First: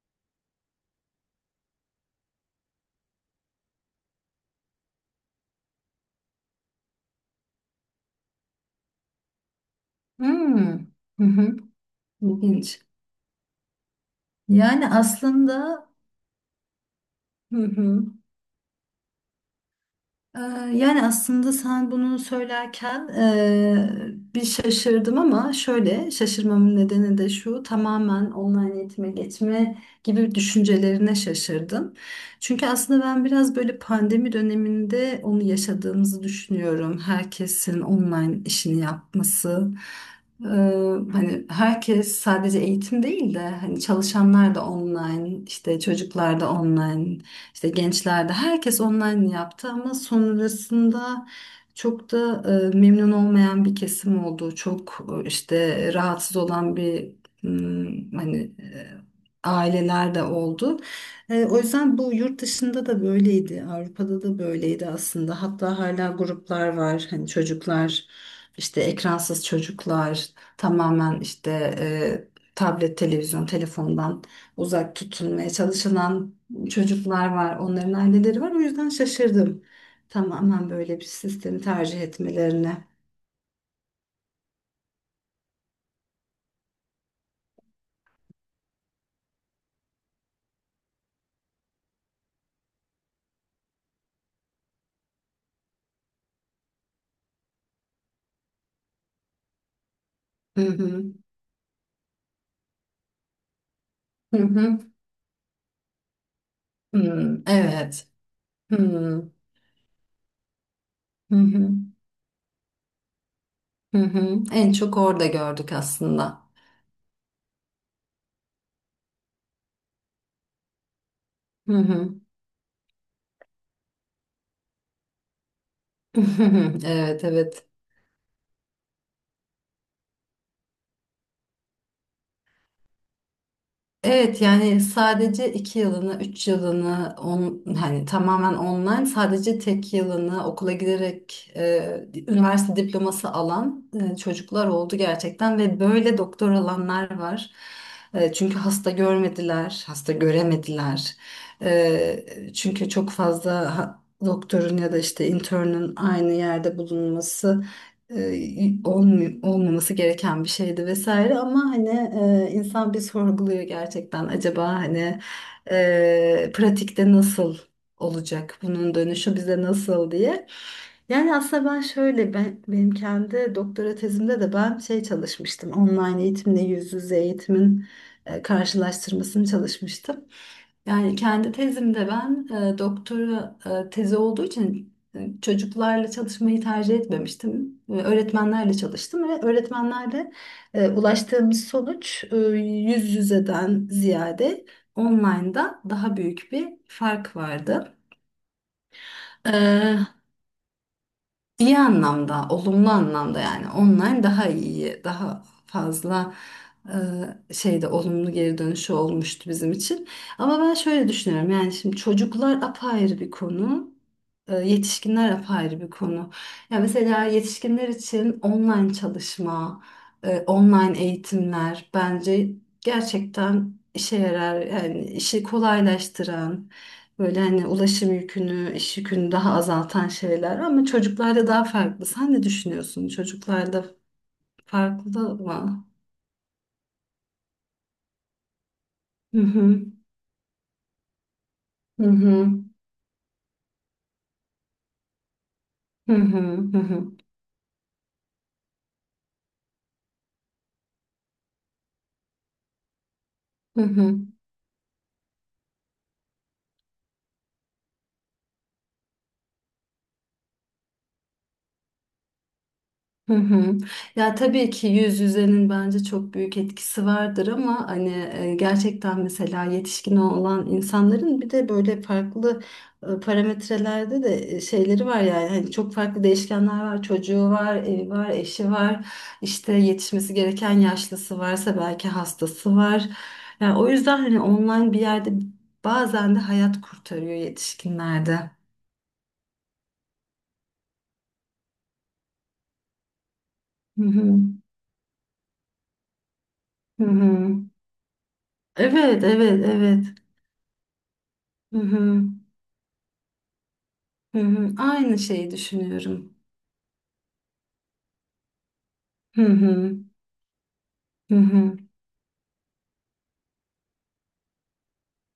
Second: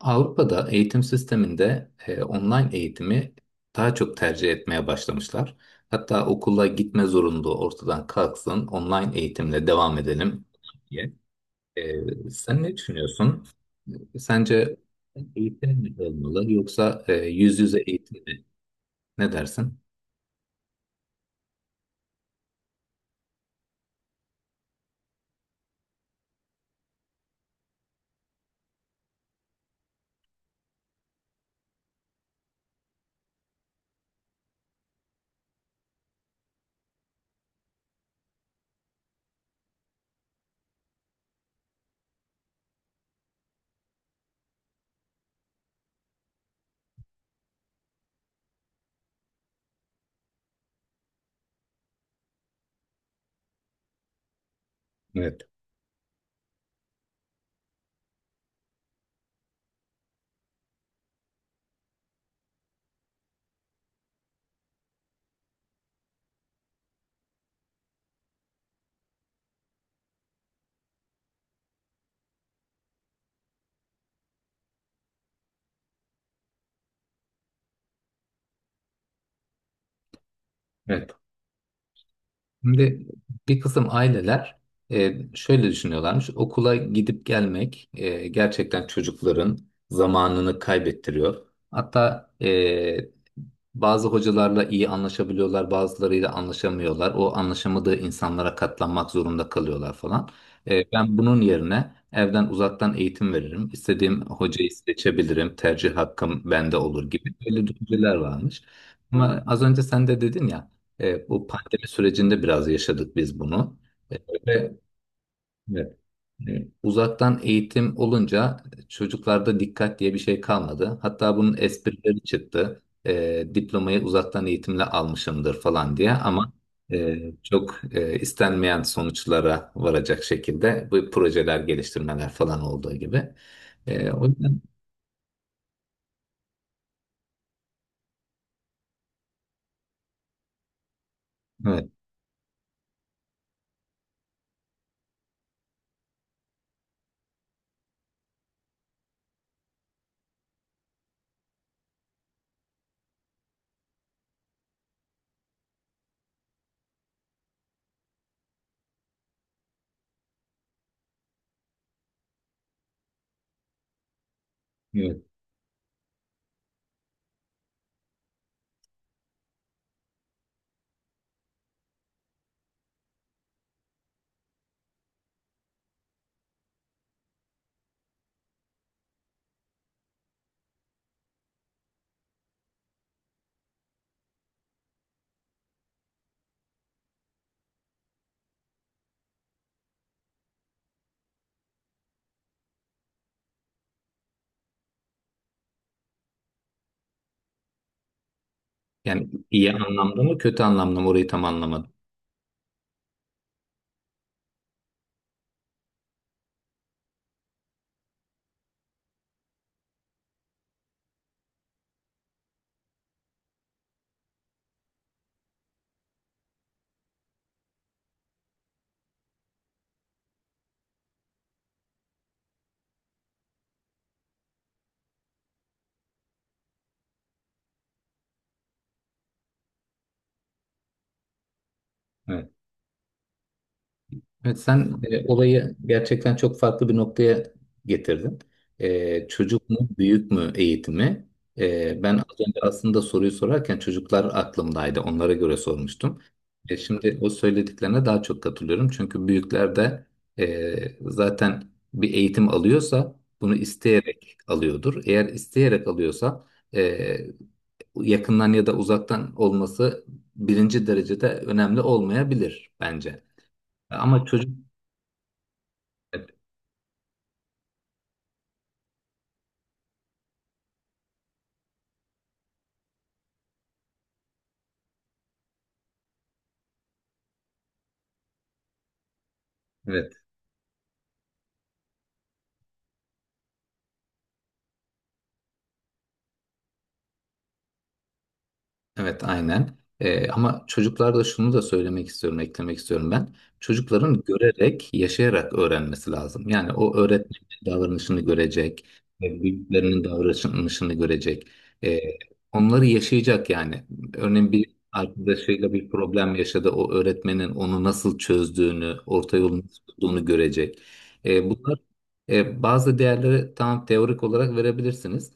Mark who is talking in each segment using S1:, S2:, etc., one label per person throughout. S1: Avrupa'da eğitim sisteminde online eğitimi daha çok tercih etmeye başlamışlar. Hatta okula gitme zorunluluğu ortadan kalksın, online eğitimle devam edelim
S2: Hmm.
S1: diye.
S2: Hı hı.
S1: Sen ne
S2: İlginç.
S1: düşünüyorsun? Sence
S2: Yani
S1: eğitim
S2: aslında.
S1: mi olmalı yoksa yüz
S2: Hı
S1: yüze
S2: hı.
S1: eğitim mi? Ne dersin?
S2: Ee, Yani aslında sen bunu söylerken bir şaşırdım ama şöyle şaşırmamın nedeni de şu, tamamen online eğitime geçme gibi düşüncelerine şaşırdım. Çünkü aslında ben biraz böyle pandemi döneminde onu yaşadığımızı düşünüyorum. Herkesin online işini yapması. Ee, hani herkes sadece eğitim değil de hani çalışanlar da online, işte çocuklar da online, işte gençlerde herkes online yaptı ama sonrasında çok da memnun olmayan bir kesim oldu. Çok
S1: Evet.
S2: işte rahatsız olan bir, hmm, hani e, aileler de oldu. O yüzden bu yurt dışında da böyleydi. Avrupa'da da böyleydi aslında. Hatta hala gruplar var. Hani çocuklar, işte ekransız çocuklar, tamamen işte, e, tablet, televizyon, telefondan uzak tutulmaya çalışılan çocuklar var, onların aileleri var. O yüzden şaşırdım. Tamamen böyle bir
S1: Evet.
S2: sistemi tercih etmelerine.
S1: Şimdi bir kısım aileler, şöyle düşünüyorlarmış. Okula gidip gelmek gerçekten çocukların zamanını kaybettiriyor. Hatta bazı hocalarla iyi anlaşabiliyorlar, bazılarıyla anlaşamıyorlar. O anlaşamadığı insanlara katlanmak zorunda kalıyorlar falan.
S2: Hı hı.
S1: Ben bunun yerine evden uzaktan eğitim veririm. İstediğim
S2: Hı
S1: hocayı
S2: hı.
S1: seçebilirim. Tercih hakkım bende olur gibi
S2: Hmm,
S1: böyle
S2: evet.
S1: düşünceler varmış.
S2: Hı hı.
S1: Ama az önce sen de dedin ya, bu pandemi sürecinde biraz yaşadık biz bunu.
S2: Hı
S1: E,
S2: hı. En
S1: ve-
S2: çok orada gördük
S1: Evet.
S2: aslında.
S1: Uzaktan eğitim olunca çocuklarda dikkat diye bir şey kalmadı. Hatta bunun
S2: Hı hı.
S1: esprileri çıktı. Diplomayı uzaktan eğitimle almışımdır falan diye ama
S2: Evet, evet.
S1: çok istenmeyen sonuçlara varacak şekilde bu projeler geliştirmeler falan olduğu gibi. O
S2: Evet,
S1: yüzden
S2: yani sadece iki yılını, üç yılını on, hani tamamen online, sadece tek yılını okula giderek
S1: evet,
S2: üniversite diploması alan çocuklar oldu gerçekten ve böyle doktor alanlar var. Çünkü hasta görmediler, hasta göremediler. Çünkü çok fazla doktorun ya da işte internün aynı yerde bulunması, e, olmaması gereken bir şeydi vesaire ama hani insan bir sorguluyor gerçekten, acaba hani
S1: evet.
S2: pratikte nasıl olacak, bunun dönüşü bize nasıl diye. Yani aslında ben şöyle, benim kendi doktora tezimde de ben şey çalışmıştım, online eğitimle yüz yüze eğitimin karşılaştırmasını çalışmıştım. Yani kendi tezimde ben doktora tezi olduğu için çocuklarla çalışmayı tercih etmemiştim. E, öğretmenlerle çalıştım ve öğretmenlerle ulaştığımız sonuç, yüz yüzeden ziyade online'da daha büyük bir fark vardı.
S1: Yani iyi
S2: E,
S1: anlamda mı kötü anlamda mı orayı tam
S2: İyi
S1: anlamadım.
S2: anlamda, olumlu anlamda, yani online daha iyi, daha fazla şeyde olumlu geri dönüşü olmuştu bizim için. Ama ben şöyle düşünüyorum, yani şimdi çocuklar apayrı bir konu, yetişkinler apayrı bir konu. Ya mesela yetişkinler için online çalışma, online eğitimler bence gerçekten işe yarar, yani işi kolaylaştıran. Böyle hani ulaşım yükünü, iş yükünü daha azaltan şeyler, ama çocuklarda daha farklı. Sen ne
S1: Evet.
S2: düşünüyorsun? Çocuklarda
S1: Evet, sen
S2: farklı
S1: olayı
S2: mı?
S1: gerçekten çok farklı bir noktaya getirdin.
S2: Hı
S1: Çocuk mu,
S2: hı.
S1: büyük mü eğitimi?
S2: Hı
S1: Ben az
S2: hı.
S1: önce aslında soruyu sorarken çocuklar aklımdaydı. Onlara göre
S2: Hı
S1: sormuştum.
S2: hı. Hı hı.
S1: Şimdi o söylediklerine daha çok katılıyorum. Çünkü büyükler de zaten bir eğitim alıyorsa bunu
S2: Hı hı.
S1: isteyerek alıyordur. Eğer isteyerek alıyorsa e, yakından ya da uzaktan olması birinci derecede önemli olmayabilir bence.
S2: Hı hı.
S1: Ama
S2: Ya
S1: çocuk.
S2: tabii ki yüz yüzenin bence çok büyük etkisi vardır ama hani gerçekten mesela yetişkin olan insanların bir de böyle farklı parametrelerde de şeyleri var, yani hani çok farklı değişkenler var, çocuğu var, evi var, eşi var, işte
S1: Evet.
S2: yetişmesi gereken yaşlısı varsa, belki hastası var. Yani o yüzden hani online bir yerde bazen de hayat kurtarıyor yetişkinlerde.
S1: Evet aynen. Ama çocuklarda şunu da söylemek istiyorum, eklemek istiyorum ben.
S2: Hı
S1: Çocukların
S2: hı.
S1: görerek, yaşayarak öğrenmesi lazım. Yani o
S2: Hı hı.
S1: öğretmenin davranışını görecek,
S2: Evet, evet,
S1: büyüklerinin
S2: evet.
S1: davranışını görecek.
S2: Hı
S1: Ee,
S2: hı.
S1: onları yaşayacak yani.
S2: Hı
S1: Örneğin bir
S2: hı, aynı şeyi
S1: arkadaşıyla bir
S2: düşünüyorum.
S1: problem yaşadı. O öğretmenin onu nasıl çözdüğünü, orta
S2: Hı
S1: yolunu nasıl
S2: hı,
S1: bulduğunu görecek.
S2: hı hı,
S1: Bunlar bazı değerleri tamam teorik olarak verebilirsiniz.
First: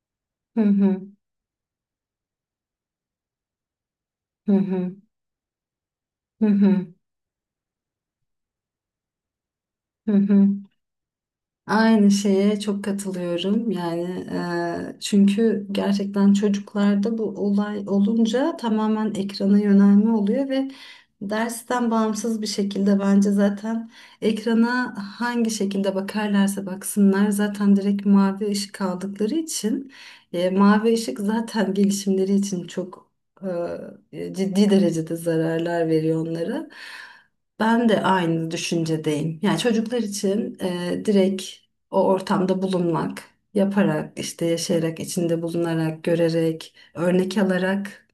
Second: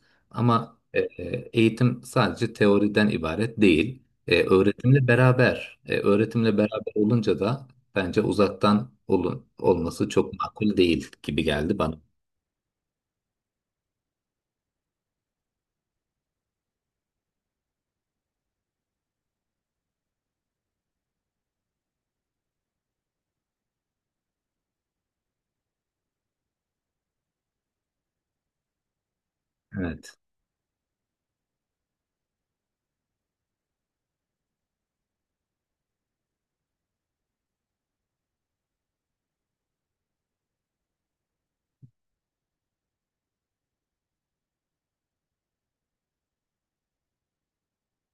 S2: hı
S1: Ama
S2: hı,
S1: E, eğitim sadece teoriden ibaret değil.
S2: hı hı,
S1: Öğretimle beraber, e,
S2: hı
S1: öğretimle beraber
S2: hı,
S1: olunca da bence uzaktan olması
S2: hı
S1: çok
S2: hı.
S1: makul değil gibi geldi bana.
S2: Aynı şeye çok katılıyorum, yani çünkü gerçekten çocuklarda bu olay olunca tamamen ekrana yönelme oluyor ve dersten bağımsız bir şekilde bence zaten ekrana hangi şekilde bakarlarsa baksınlar, zaten direkt mavi ışık aldıkları için,
S1: Evet.
S2: mavi ışık zaten gelişimleri için çok ciddi derecede zararlar veriyor onlara. Ben de aynı düşüncedeyim. Yani çocuklar için direkt o ortamda bulunmak, yaparak, işte yaşayarak, içinde bulunarak, görerek, örnek alarak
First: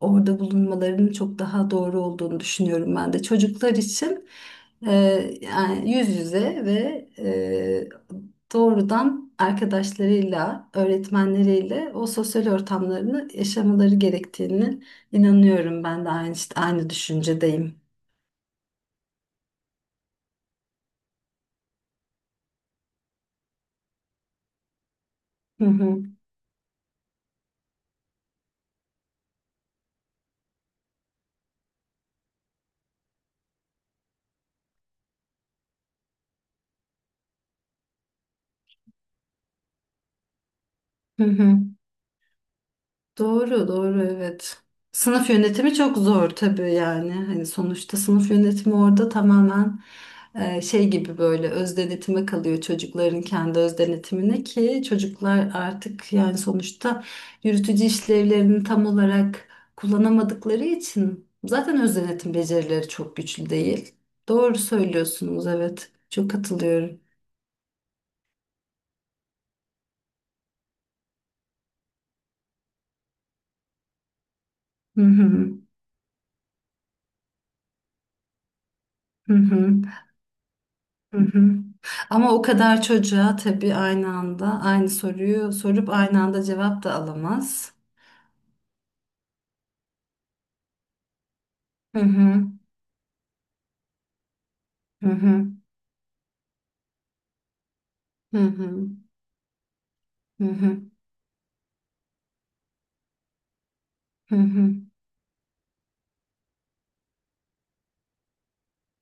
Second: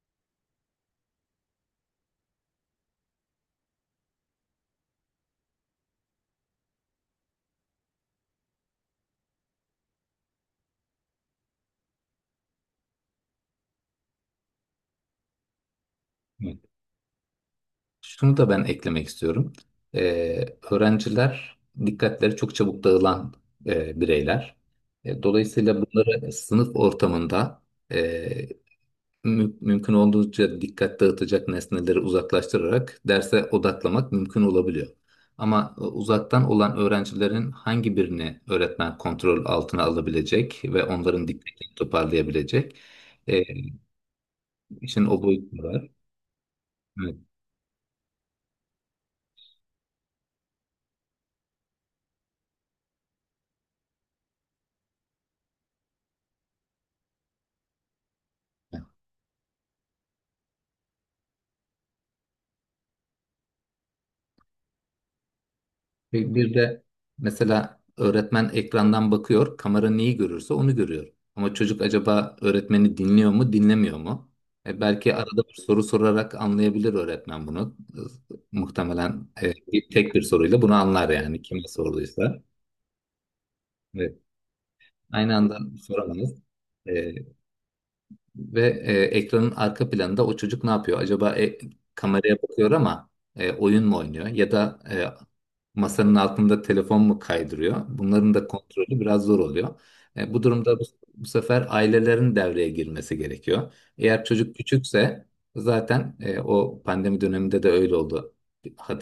S2: orada bulunmalarının çok daha doğru olduğunu düşünüyorum ben de. Çocuklar için e, yani yüz yüze ve e, doğrudan arkadaşlarıyla, öğretmenleriyle o sosyal ortamlarını yaşamaları gerektiğini inanıyorum ben de,
S1: Evet.
S2: aynı düşüncedeyim.
S1: Şunu da ben eklemek istiyorum. E, öğrenciler dikkatleri çok çabuk dağılan bireyler.
S2: Hı
S1: Dolayısıyla
S2: hı.
S1: bunları sınıf ortamında, e, mümkün olduğunca dikkat dağıtacak nesneleri uzaklaştırarak derse odaklamak mümkün olabiliyor. Ama uzaktan olan öğrencilerin hangi birini öğretmen kontrol altına alabilecek ve
S2: Hı
S1: onların
S2: hı.
S1: dikkatini toparlayabilecek, e,
S2: Doğru, doğru, evet.
S1: işin o
S2: Sınıf
S1: boyutu
S2: yönetimi
S1: var.
S2: çok zor tabii yani.
S1: Evet.
S2: Hani sonuçta sınıf yönetimi orada tamamen şey gibi, böyle öz denetime kalıyor, çocukların kendi öz denetimine, ki çocuklar artık yani sonuçta yürütücü işlevlerini tam olarak kullanamadıkları için zaten öz denetim becerileri çok güçlü değil. Doğru söylüyorsunuz, evet. Çok
S1: Bir de
S2: katılıyorum.
S1: mesela öğretmen ekrandan bakıyor, kamera neyi görürse onu görüyor. Ama çocuk acaba öğretmeni dinliyor mu, dinlemiyor mu? E
S2: Hı
S1: belki arada
S2: hı.
S1: bir soru sorarak anlayabilir öğretmen bunu. Muhtemelen
S2: Hı hı.
S1: tek bir soruyla bunu anlar
S2: Hı
S1: yani
S2: hı.
S1: kime
S2: Ama
S1: sorduysa.
S2: o kadar çocuğa tabii aynı
S1: Evet.
S2: anda aynı
S1: Aynı
S2: soruyu
S1: anda
S2: sorup aynı
S1: soramaz.
S2: anda cevap da
S1: E,
S2: alamaz.
S1: Ve ekranın arka planında o çocuk ne yapıyor? Acaba
S2: Hı
S1: kameraya
S2: hı.
S1: bakıyor ama oyun mu oynuyor? Ya da
S2: Hı hı.
S1: masanın altında telefon mu kaydırıyor? Bunların
S2: Hı
S1: da
S2: hı.
S1: kontrolü biraz zor oluyor. Bu
S2: Hı
S1: durumda
S2: hı.
S1: bu sefer ailelerin devreye girmesi gerekiyor. Eğer
S2: Hı
S1: çocuk
S2: hı.
S1: küçükse zaten, o pandemi döneminde de öyle oldu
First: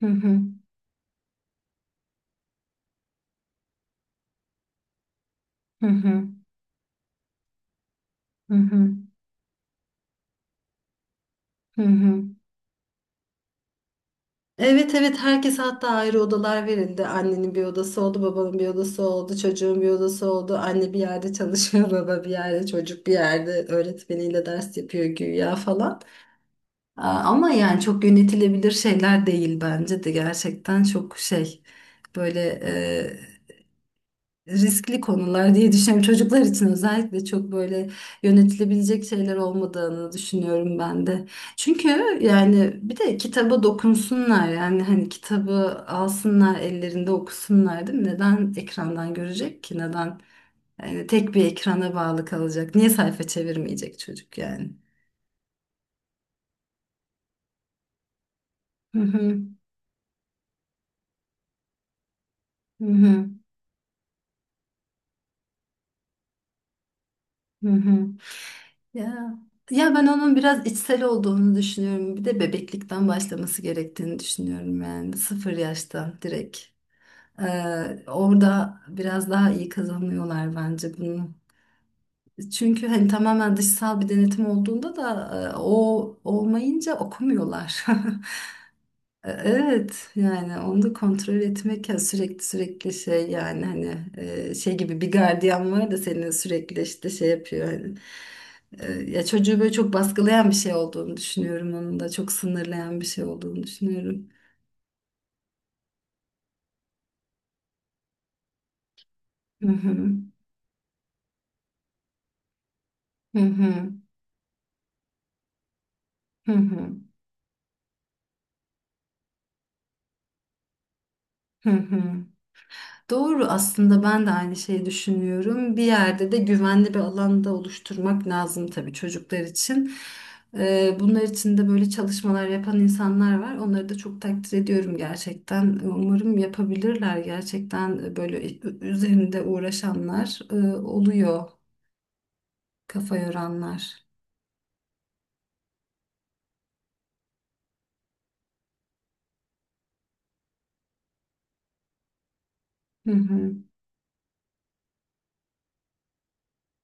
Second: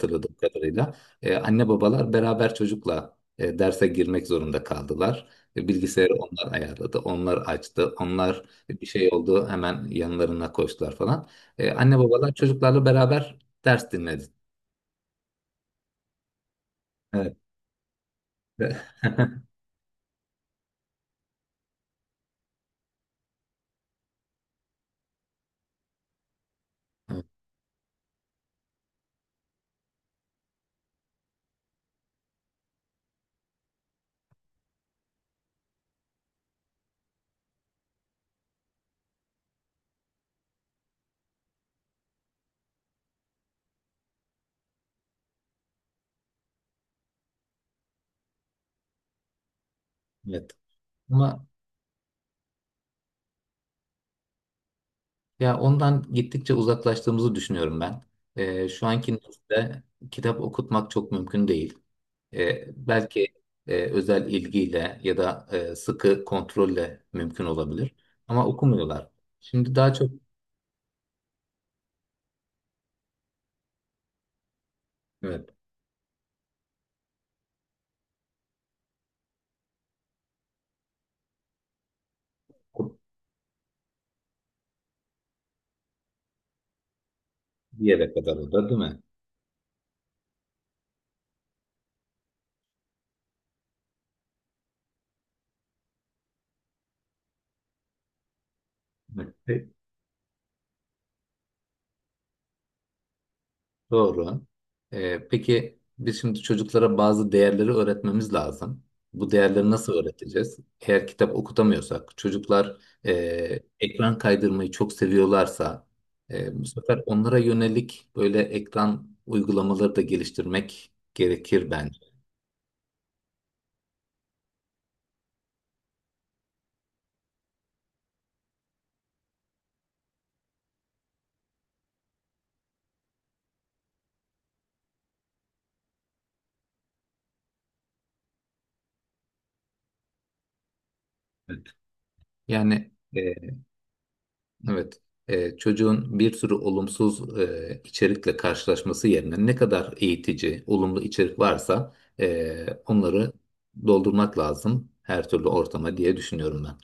S2: Hı hı.
S1: kadarıyla. Anne babalar beraber çocukla derse girmek zorunda kaldılar.
S2: Hı
S1: Bilgisayarı
S2: hı.
S1: onlar ayarladı, onlar açtı, onlar
S2: Hı
S1: bir
S2: hı.
S1: şey oldu hemen yanlarına koştular falan.
S2: Hı
S1: Anne
S2: hı.
S1: babalar çocuklarla beraber ders dinledi.
S2: Evet, evet, herkes hatta ayrı odalar verildi.
S1: Evet.
S2: Annenin bir odası oldu, babanın bir odası oldu, çocuğun bir odası oldu. Anne bir yerde çalışıyor, baba bir yerde, çocuk bir yerde öğretmeniyle ders yapıyor güya falan. Aa, ama yani çok yönetilebilir şeyler değil bence de, gerçekten çok şey, böyle riskli konular diye düşünüyorum. Çocuklar için özellikle çok böyle yönetilebilecek şeyler olmadığını düşünüyorum ben de. Çünkü yani bir de kitaba dokunsunlar, yani hani kitabı alsınlar ellerinde okusunlar, değil mi? Neden ekrandan görecek ki? Neden
S1: Evet.
S2: yani tek
S1: Ama
S2: bir ekrana bağlı kalacak? Niye sayfa çevirmeyecek çocuk yani?
S1: ya ondan gittikçe uzaklaştığımızı düşünüyorum ben. Şu
S2: Hı
S1: anki
S2: hı.
S1: nesilde kitap okutmak çok mümkün değil.
S2: Hı
S1: Belki
S2: hı.
S1: özel ilgiyle ya da sıkı kontrolle mümkün
S2: Hı
S1: olabilir.
S2: hı.
S1: Ama okumuyorlar.
S2: Ya,
S1: Şimdi daha
S2: ya ben
S1: çok
S2: onun biraz içsel olduğunu düşünüyorum. Bir de bebeklikten başlaması gerektiğini düşünüyorum, yani
S1: evet,
S2: sıfır yaştan direkt. Ee, orada biraz daha iyi kazanıyorlar bence bunu. Çünkü hani tamamen dışsal bir denetim olduğunda da o olmayınca
S1: bir
S2: okumuyorlar.
S1: yere kadar o da değil mi?
S2: Evet, yani onu da kontrol etmek, ya sürekli, şey, yani hani şey gibi bir gardiyan var da seni sürekli işte şey yapıyor hani. Ya çocuğu
S1: Evet.
S2: böyle çok baskılayan bir şey olduğunu düşünüyorum, onun da çok sınırlayan bir şey olduğunu düşünüyorum.
S1: Doğru. Peki biz şimdi çocuklara bazı değerleri öğretmemiz lazım. Bu
S2: Hı
S1: değerleri nasıl
S2: hı.
S1: öğreteceğiz? Eğer kitap okutamıyorsak, çocuklar e,
S2: Hı hı.
S1: ekran kaydırmayı çok seviyorlarsa,
S2: Hı
S1: bu
S2: hı.
S1: sefer onlara yönelik böyle ekran uygulamaları da geliştirmek gerekir
S2: Hı
S1: bence.
S2: hı. Doğru, aslında ben de aynı şeyi düşünüyorum. Bir yerde de güvenli bir alanda oluşturmak lazım tabii çocuklar için. Bunlar için de böyle çalışmalar yapan insanlar var. Onları da çok takdir ediyorum gerçekten. Umarım yapabilirler gerçekten, böyle üzerinde uğraşanlar oluyor,
S1: Yani
S2: kafa
S1: e,
S2: yoranlar.
S1: Evet. Çocuğun bir sürü olumsuz içerikle karşılaşması yerine ne kadar eğitici, olumlu içerik varsa,
S2: Hı
S1: onları
S2: hı.
S1: doldurmak lazım her türlü ortama diye düşünüyorum ben.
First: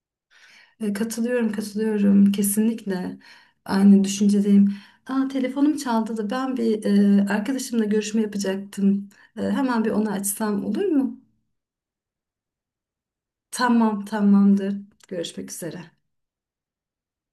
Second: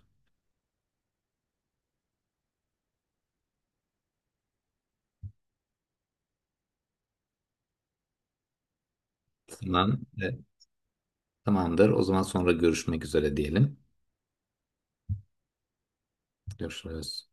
S2: E, katılıyorum, katılıyorum. Kesinlikle aynı düşüncedeyim. Aa, telefonum çaldı da ben bir arkadaşımla görüşme yapacaktım. E, hemen bir
S1: Tamam.
S2: onu açsam olur mu?
S1: Tamamdır. O zaman sonra görüşmek üzere diyelim.
S2: Tamam, tamamdır. Görüşmek üzere.
S1: Görüşürüz.